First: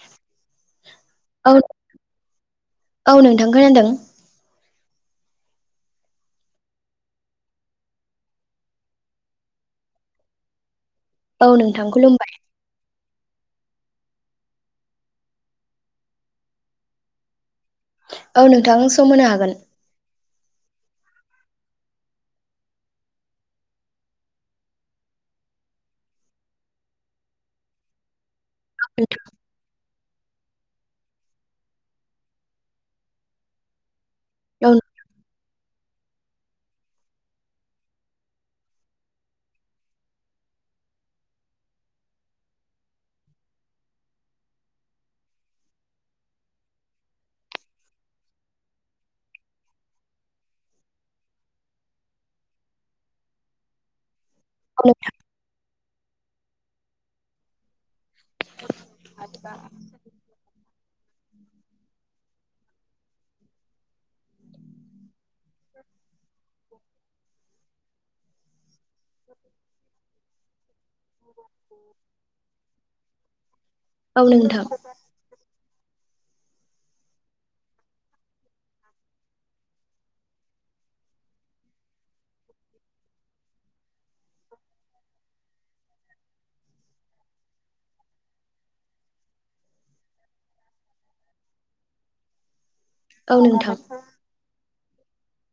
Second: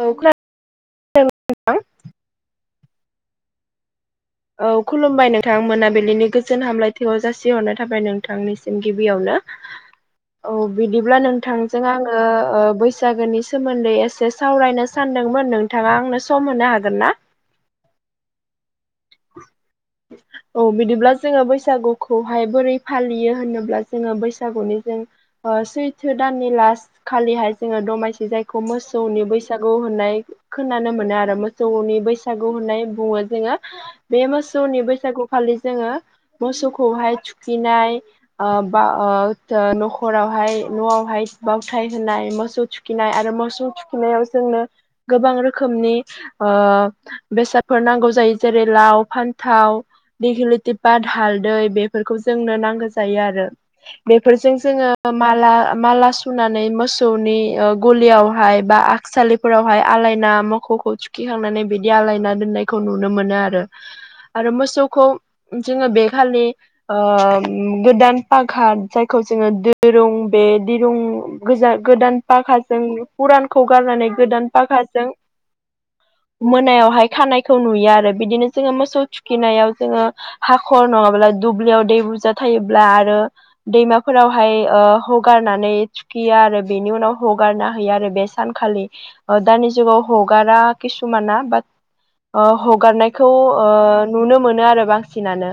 औ खोनादों औ नोंथां औ नोंथां खोनदों। औ खुलुमबाय नोंथां मोनाबिलिनि गोजोन हामलायथिखौ जासिहरनो थाखायाब नोंथांनिसिम गिबियावनो औ बिदिब्ला औ नोंथांजों नोंथां आङो खुलुमबाय बैस जागोननि सोमोन्दै एसे सावरायनो सानदोंमोन नोंथाङा आंनो सम होनो हागोन ना औ नोंथां सम होनो हागोन [unintelligible] औ बिदिब्ला जोङो बैसागुखौहाय बोरै फालियो होनोब्ला जोङो बैसागुनि जों सैथो दाननि लास खालिहाय जोङो दमासि जायखौ मोसौनि बैसागु होननाय खोनानो मोनो आरो मोसौनि बैसागु होननाय बुङो जोङो बे औ मोसौनि बैसागुखालि जोङो मोसौखौहाय थुखैनाय ओक्षन'खरावहाय [unintelligible] बावथाय होनाय मोसौ थुखिनाय आरो मोसौ थुखिनायाव जोंनो गोबां रोखोमनि ओ बेसादफोर नांगौ जायो जेरै लाव फान्थाव दिगिलिटिपात हालदै बेफोरखौ जोंनो नांगौ जायो आरो बेफोरजों जोङो माला माला सुनानै मोसौनि गलियावहाय बा थसालिफोरावहाय आलायना मोसौखौ थुखिखांनानै बिदि आलायना दोननायखौ नुनो मोनो आरो आरो मोसौखौ जोङो बे खालि ओ गोदान पाघार जायखौ जोङो दिरुं बे दिरुं गोजान गोदान पाखाजों फुरानखौ गारनानै औ गोदान नोंथां पाखाजों मोनायावहाय खानायखौ नुयो आरो बिदिनो जोङो मोसौ थुखिनायाव जोङो ओ हाखर नङाब्ला दुब्लियाव दै बुरजा थायोब्ला आरो दैमाफोरावहाय हगारनानै गिया आरो बेनि उनाव हगारना हैयो आरो बे सानखालि दानि जुगाव हगारा किसुमाना बाट ओ हगारनायखौ औ ओ नोंथां नुनो मोनो आरो बांसिनानो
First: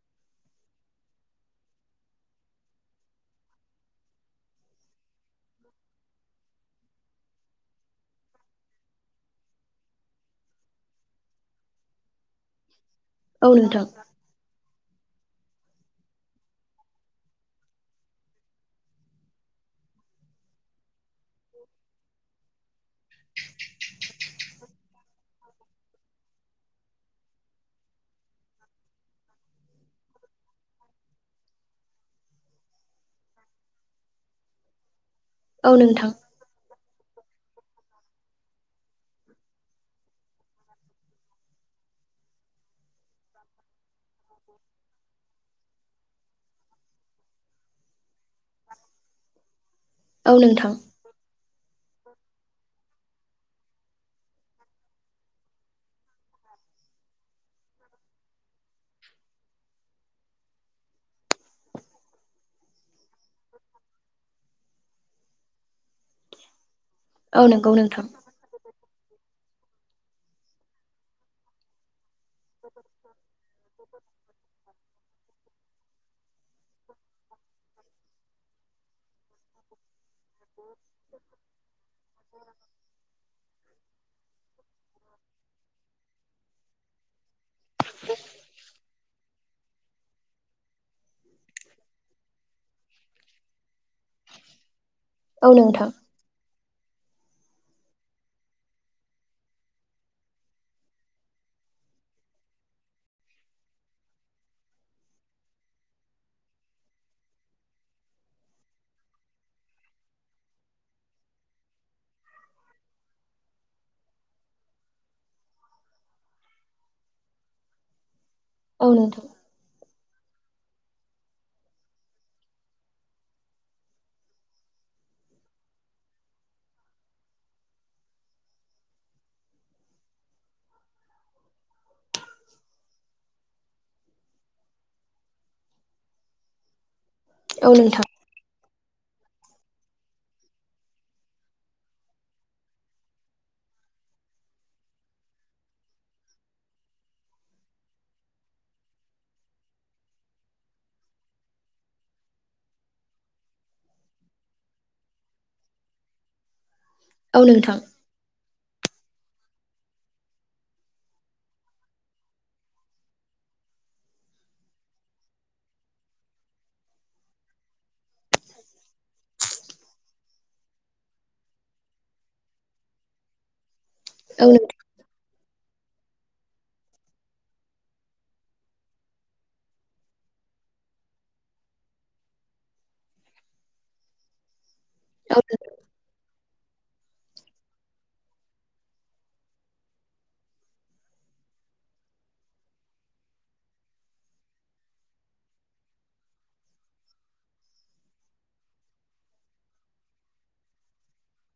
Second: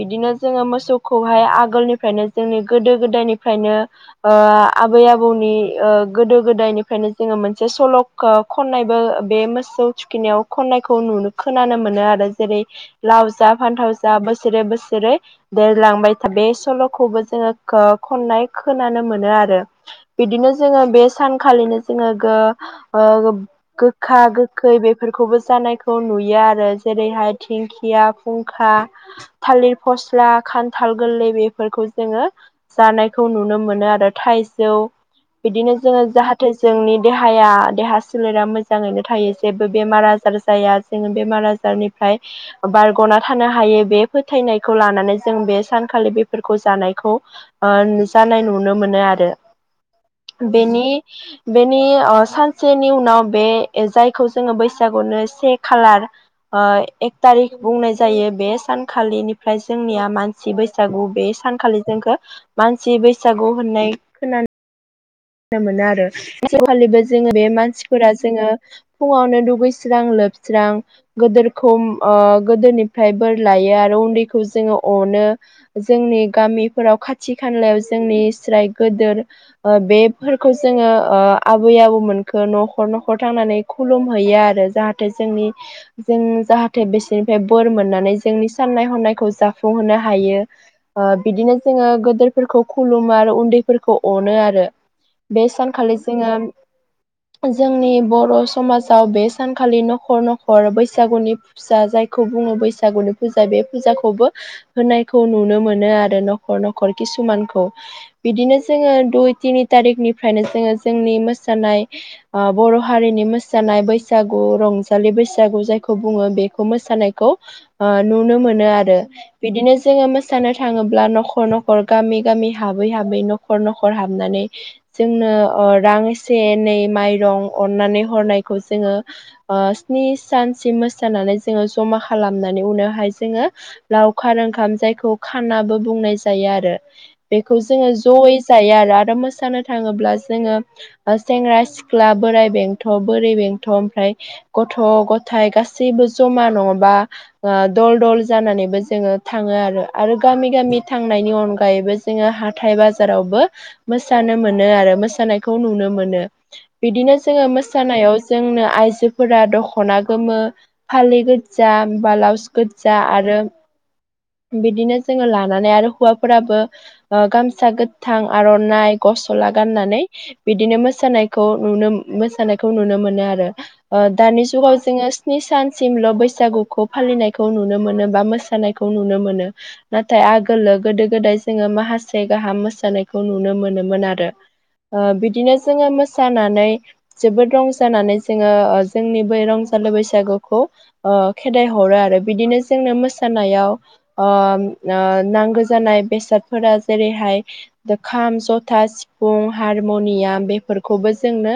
बिदिनो जोङो मोसौखौहाय आगोलनिफ्रायनो जोंनि गोदो गोदायनिफ्रायनो ओ आबै आबौनि गोदो गोदायनिफ्रायनो जोङो मोनसे सल' ओ खननायबो बे मोसौ थुखिनायाव खननायखौ नुनो खोनानो मोनो आरो जेरै लाव औ जा नोंथां फान्थाव जा बोसोरै बोसोरै देरलांबाय था बे सल'खौबो जोङो खननाय खोनानो मोनो आरो बिदिनो जोङो बे सानखालिनो जोङो ओ ओ गोखा गोखै बेफोरखौबो जानायखौ नुयो आरो जेरैहाय दिंखिया फुंखा थालिर फस्ला खान्थाल गोरलै बेफोरखौ जोङो जानायखौ नुनो मोनो आरो थाइजौ बिदिनो औ जोङो नोंथां जाहा थे जोंनि देहाया देहा सोलेरा मोजाङैनो थायो जेबो बेमार आजार जाया जोङो बेमार आ जारनिफ्राय निफ्राय बारग'ना थानो हायो बे फोथायनायखौ लानानै जों बे सानखालि बेफोरखौ जानायखौ ओ नु जानाय नुनो मोनो आरो। औ नोंथां बेनि बेनि ओ सानसेनि उनाव बे जायखौ जोङो बैसागुनो से खालार ऐ एक थारिख बुंनाय जायो बे सानखालिनिफ्राय जोंनिया मानसि बै सागु बे सानखालि जोंखो मानसि बैसागु होननाय खोना नो मोनो आरो [inaudible] खालिबो जोङो बे औ नंगौ नोंथां मानसिफोरा जोङो फुङावनो दुगैस्रां लोबस्रां गोदोरखौ ओ गोदोनिफ्राय बोर लायो आरो उन्दैखौ जोङो अनो जोंनि गामिफोराव खाथि खालायाव जोंनि स्राय गोदोर ओ बे फोरखौ जोङो आबै आबौ मोनखो न'खर न'खर थांनानै खुलुम हैैयो आरो जाहा जोंनि जों जाहाथे बिसोरनिफ्राय बोर मोननानै जोंनि साननाय हनायखौ जा जाफुंहोनो हायो। ओ बिदिनो जोङो गोदोरफोरखौ खुलुमो आरो उन्दैफोरखौ अनो आरो। बे औ नोंथां सानखालि जोङो जोंनि बर' समाजाव बे सानखालि न'खर न'खर बैसागुनि फिसा जायखौ बुङो बैसागुनि फुजा बे फुजाखौबो होनायखौ नुनो मोनो आरो न'खर न'खर किसुमानखौ। बिदिनो जोङो दुइ तिनि था तारिकनिफ्रायनो जोङो जोंनि मोसानाय ओ बर' हारिनि मोसानाय बैसागु रंजालि बैसागु जायखौ बुङो बेखौ मोसानायखौ ओ नुनो मोनो औ आरो। नोंथां बिदिनो जोङो मोसानो थाङोब्ला न'खर न'खर गामि गामि हाबै हाबै न'खर न'खर हाबनानै जोंनो ओ रां एसे एनै माइरं अननानै हरनायखौ जोङो ओ स्नि सानसिम मोसानानै जोङो जमा खालामनानै उनावहाय जोङो लावखार ओंखाम जायखौ खानाबो बुंनाय जायो आरो। बेखौ औ जोङो नोंथां जयै जायो आरो आरो मोसानो थाङोब्ला जोङो सेंग्रा सिख्ला बोराइ बेंथ' बोरै बेंथ' ओमफ्राय गथ' गथाइ गासैबो जमा नङाबा ओ दल दल जानानैबो जोङो थाङो आरो आरो गामि गामि थांनायनि अनगायैबो जोङो हाथाय बाजारावबो मोस सानो मोनो आरो मोसानायखौ नुनो मोनो बिदिनो औ जोङो नोंथां मोसानायाव जोंनो आइजोफोरा दख'ना गोमो फालि गोदजा बालाउस गोदजा आरो बिदिनो जोङो लानानै आरो हुवाफोराबो ओ गामसा गोथां आर'नाइ गसला गाननानै बिदिनो मोसानायखौ नुनो मोसानायखौ नुनो मोनो आरो। ओ दानि औ नोंथां औ जुगाव जोङो स्नि सानसिमल' बैसागुखौ फालिनायखौ नुनो मोनो बा मोसानायखौ नुनो मोनो। नाथाय आगोलो गोदो गोदाय जोङो माहासे गाहाम मोसानायखौ नुनो मोनोमोन। मोन आरो ओ नोंथां बिदिनो जोङो मोसानानै जोबोद रंजानानै जोङो ओ जोंनि बै रंजालु बैसागुखौ ओ खेदाइ हरो आरो बिदिनो जोंनो मोसानायाव ओम ओ नांगौ जानाय बेसादफोरा जेरैहाय खाम ज था सिफुं, हारम'नियाम बेफोरखौबो जोंनो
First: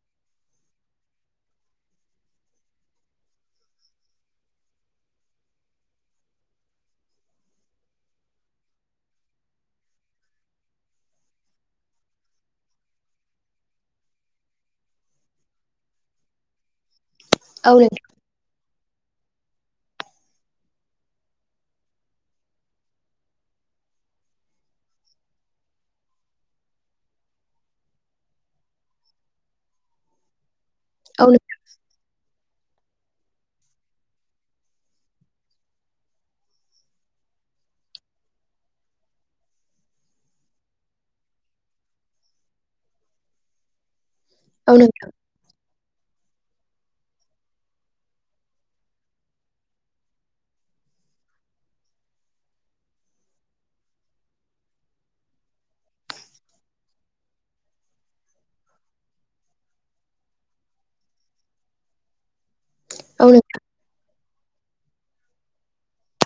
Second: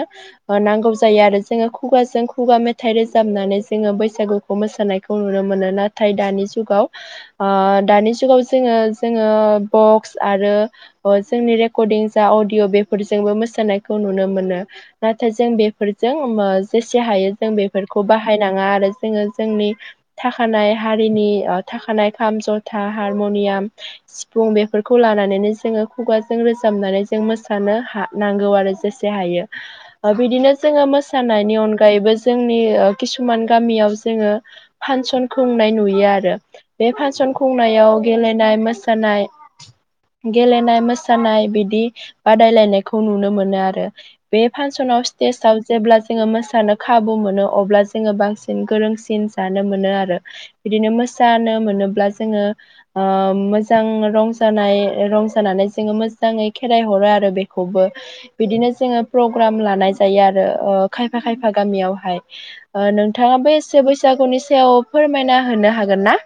ओ नांगौ जायो आरो जोङो खुगाजों खुगा मेथाइ रोजाबनानै जोङो बैसागु खौ मोसानायखौ नुनो मोनो नाथाय दानि जुगाव ओ दानि जुगाव जोङो जोङो बक्स आरो जोंनि रेफ क'दिं जा अडिअ' बेफोरजोंबो मोसानायखौ नुनो मोनो। नाथाय जों बेफोरजों मो जेसे हायो जों औ नोंथां बेफोरखौ बाहाय फानाङा आरो जोङो जोंनि थाखानाय हारिनि ओ थाखानाय खाम, जथा, हारमनियाम सिफुं बेफोरखौ लानानैनो जोङो खुगा जों रोजाबनानै जों मोसानो हा नांगौ आरो जेसे हायो। बिदिनो जोङो औ नोंथां मोसानायनि अनगायैबो जोंनि ओ किसुमान गामियाव जोङो फानसन खुंनाय नुयो आरो बे फासन खुंनायाव गेलेनाय मोसानाय गेलेनाय मोस सानाय बिदि बादायलायनायखौ नुनो मोनो आरो बे औ फानसनाव सि सिटेस्टआव जेब्ला जोङो मोसानो खाबु मोनो अब्ला जोङो बांसिन गोरोंसिन जानो मोनो आरो। बिदिनो मोसानो मोनोब्ला जोङो ओ मोजां रंजानाय रंजानानै जो जोङो मोजाङै खेराइ हरो आरो बेखौबो। बिदिनो जोङो प्रग्राम लानाय जायो आरो ओ खायफा खायफा गामियावहाय ओ नोंथां नोंथाङा बे एसे बैसागुनि सायाव फोरमायना होनो हागोन ना?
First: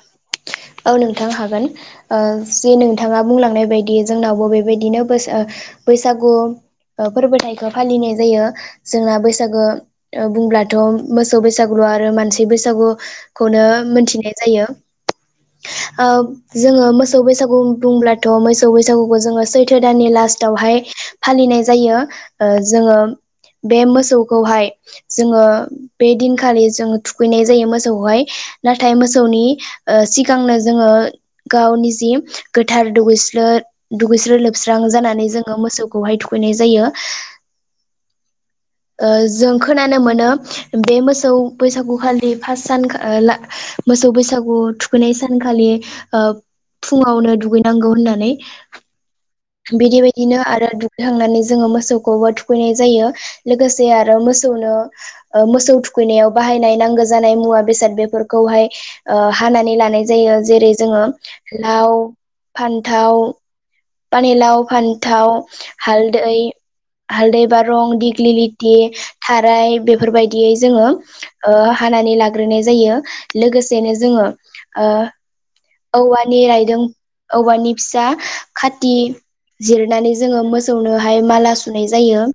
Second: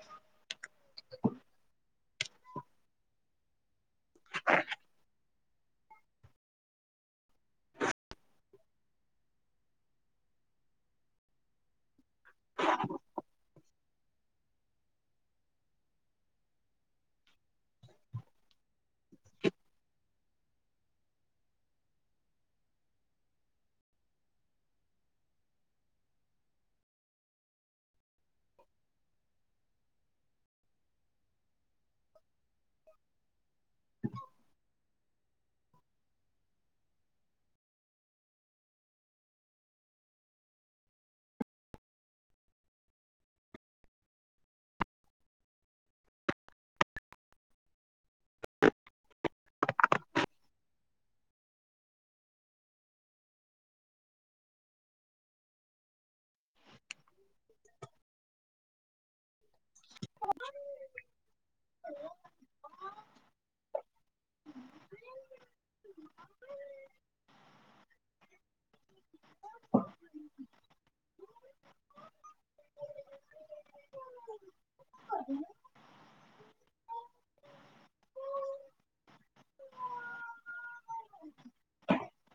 औ नोंथां हागोन जे नोंथाङा बुंलांनाय बायदि दि जोंनावबो बेबायदिनो बैसा बैसागु फोरबोथाइखौ फालिनाय जायो जोंना बैसागो बुंब्लाथ' मोसौ बैसागु आरो मानसि बैसागुखौनो मोनथिनाय जायो। ओ जोङो मोसौ बैसागु बुंब्लाथ' मोसौ बैसागुखौ जोङो सैथो दाननि लास्टावहाय फालिनाय जायो जोंङो बे मोसौखौहाय जोंङो बे दिनखालि जोंङो थुखैनाय जायो मोसौखौहाय नाथाय मोसौनि ओ सि गांनो जोङो गावनि जि गोथार दुगैस्रो दुगैस्लो लोबस्रां जानानै जोंङो मोसौखौहाय थुखैनाय जायो। [inaudible] जों खोनानो मोनो बे मोसौ बैसागु खालि फार्स्ट सानखालि मोसौ बैसागु थुखैनाय सानखालि फुङावनो दुगैनांगौ होननानै बिदि बायदिनो आरो दुगैखांनानै जोंङो मोसौखौबो थुखैनाय जायो। लोगोसे आरो मोसौनो मोसौ थुखैनायाव बाहायनाय नांगौ जानाय मुवा बेसाद बेफोरखौहाय हानानै लानाय जायो जेरै जोङो लाव फान्थाव पानिलाव, फान्थाव, हालदै हालदै बारं दिग्लि लिथि थाराय बेफोरबायदियै जोङो हानानै लाग्रोनाय जायो लोगोसेनो जोंङो औवानि रायदों औवानि फिसा खाथि जिरनानै जोंङो मोसौनोहाय माला सुनाय जायो।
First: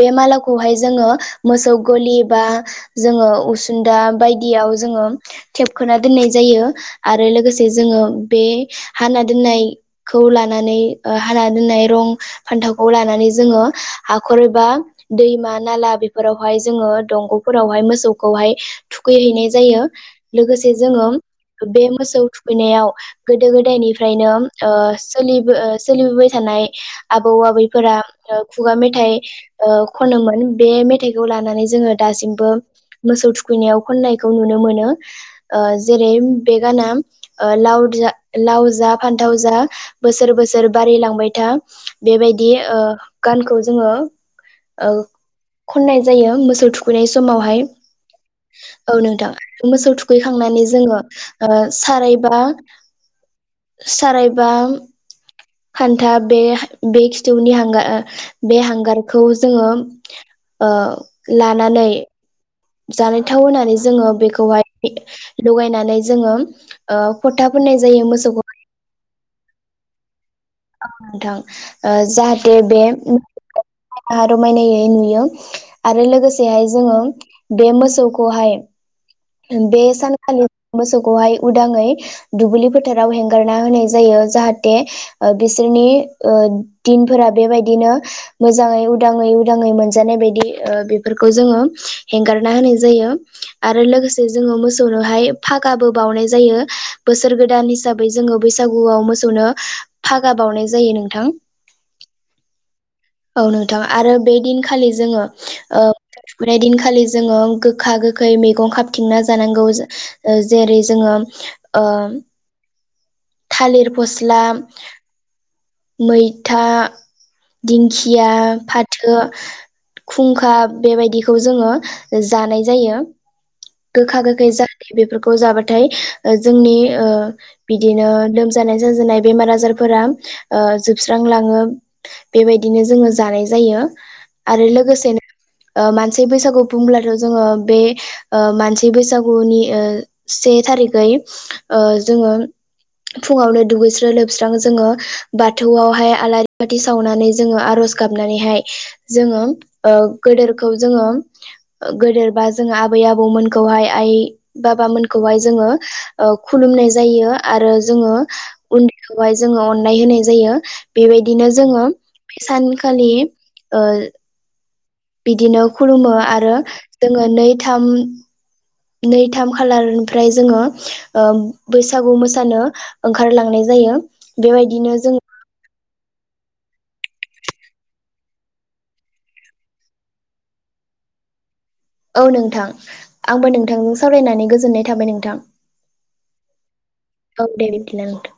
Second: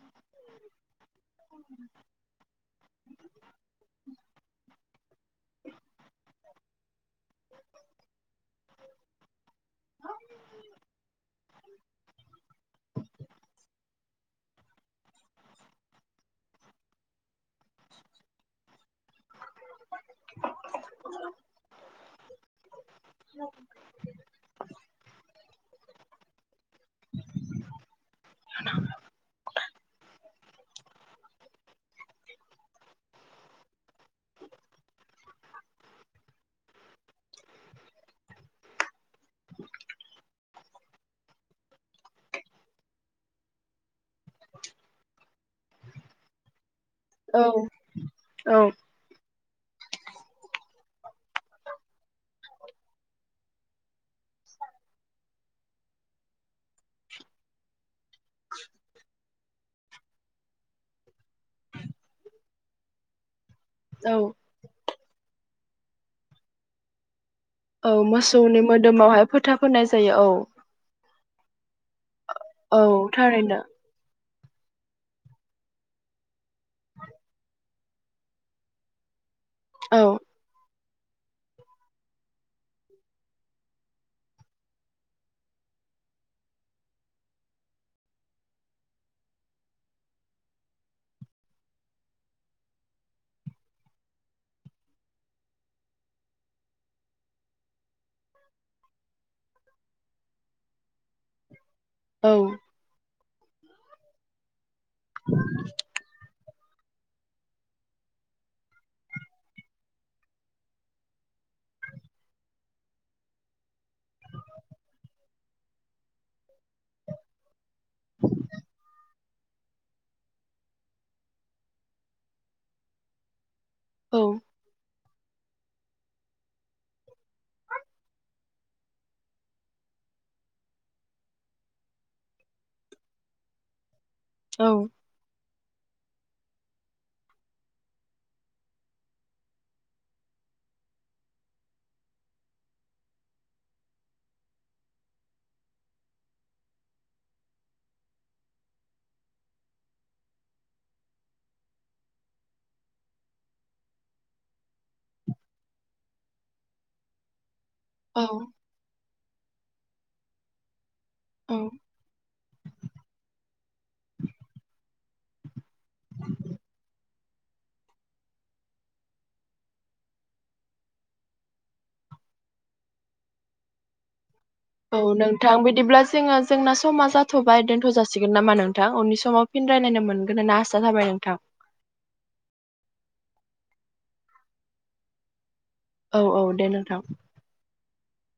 बे मालाखौहाय जोंङो मोसौ गलि बा जोंङो उसुनदा बायदियाव जोंङो थेबखोना दोननाय जायो। आरो लोगोसे जोंङो बे हाना दोननाय खौ लानानै हाना दोननाय रं फान्थावखौ लानानै जोंङो हाखर एबा दैमा नाला बेफोरावहाय जोंङो दंग'फोरावहाय मोसौखौहाय थुखैहैनाय जायो। लोगोसे जोङो बे मोसौ थुखैनायाव गोदो गोदायनिफ्रायनो सोलिबो सोलिबोबाय थानाय आबौ आबैफोरा खुगा मेथाइ ओ खनोमोन बे मेथाइखौ लानानै जोंङो दासिमबो मोसौ थुखैनायाव खननायखौ नुनो मोनो ओ जेरै बे गाना ओ लाउ लाउ जा फान थाव जा बोसोर बोसोर बारायलांबाय था बेबायदि ओ गानखौ जोंङो ओ खननाय जायो मोसौ थुखैनाय औ समावहाय औ नोंथां मोसौ थुखैखांनानै जोंङो ओ सारायबा सारायबा खान्था बे बे खिथौनि हांगार बे हांगारखौ जोंङो ओ लानानै जानाय थाव होनानै जोंङो औ बेखौहाय लगायनानै जोंङो ओ फथा फोननाय औ जायो मोसौखौ मोसौनि मोदोमावहाय फोथा होननाय जायो औ औ नोंथां जाहाथे औ बे थारैनो रमायनायै नुयो आरो लोगोसेहाय जोंङो बे मोसौखौहाय बे औ सानखालि मोसौखौहाय उदाङै दुब्लि फोथाराव हेंगारना होनाय जायो जाहाथे ओ बिसोरनि ओ दिनफोरा बेबायदिनो मोजाङै उदाङै उदाङै मोनजानाय बायदि ओ बेफोरखौ जोङो हेंगारना होनाय जायो। आरो लोगोसे जोङो मोसौनोहाय फागाबो बावनाय जायो बोसोर गोदान हिसा- बै जोङो बैसागुआव मोसौनो फागा बावनाय जायो नोंथां। औ औ नोंथां आरो बे दिनखालि जोङो ओ बै दिनखालि जोङो गोखा-गोखै मैगं खाबथिंना जानांगौ। ओ जेरै जोङो ओ थालिर फस्ला मैथा, दिंखिया, फाथो खुंखा बेबायदिखौ जोङो जानाय जायो। औ गोखा-गोखै जायो बेफोरखौ जाबाथाय जोंनि ओ बिदिनो लोमजानाय साजानाय बेमार आजारफोरा ओ जोबस्रांलाङो। बेबायदिनो जोङो जानाय जायो। आरो औ लोगोसेनो ओ मानसि बैसागु बुंब्लाथ' जोङो बे ओ मानसि बैसागुनि ओ से थारिखै ओ जोङो फुङावनो दुगैस्रो लोबस्रां जोङो बाथौआवहाय आलारि बाथि सावनानै जोङो आर'ज गाबनानैहाय जोङो ओ गोदोरखौ जोङो गोदोरबा जोङो आबै-आबौ मोनखौहाय आइ-बाबा मोनखौहाय जोङो ओ खुलुमनाय जायो। आरो जोङो औ उन्दैखौहाय जोङो अननाय होनाय जायो। बेबायदिनो औ जोङो बै सानखालि ओ बिदिनो खुलुमो आरो जोङो नै थाम नै थाम खालारनिफ्राय जोङो ओ बैसागु मोसानो ओंखारलांनाय जायो बेबायदि औ नोंथां बिदिब्ला जोङो जोंना समा जाथ'बाय दोनथ' जासिगोन नामा नोंथां? उननि समाव फिन रायलायनो मोनगोन होनना आसा थाबाय नोंथां। औ नोंथां आंबो नोंथांजों सावरायनानै गोजोननाय थाबाय नोंथां। औ औ दे नोंथां। औ दे बिदिब्ला नोंथां।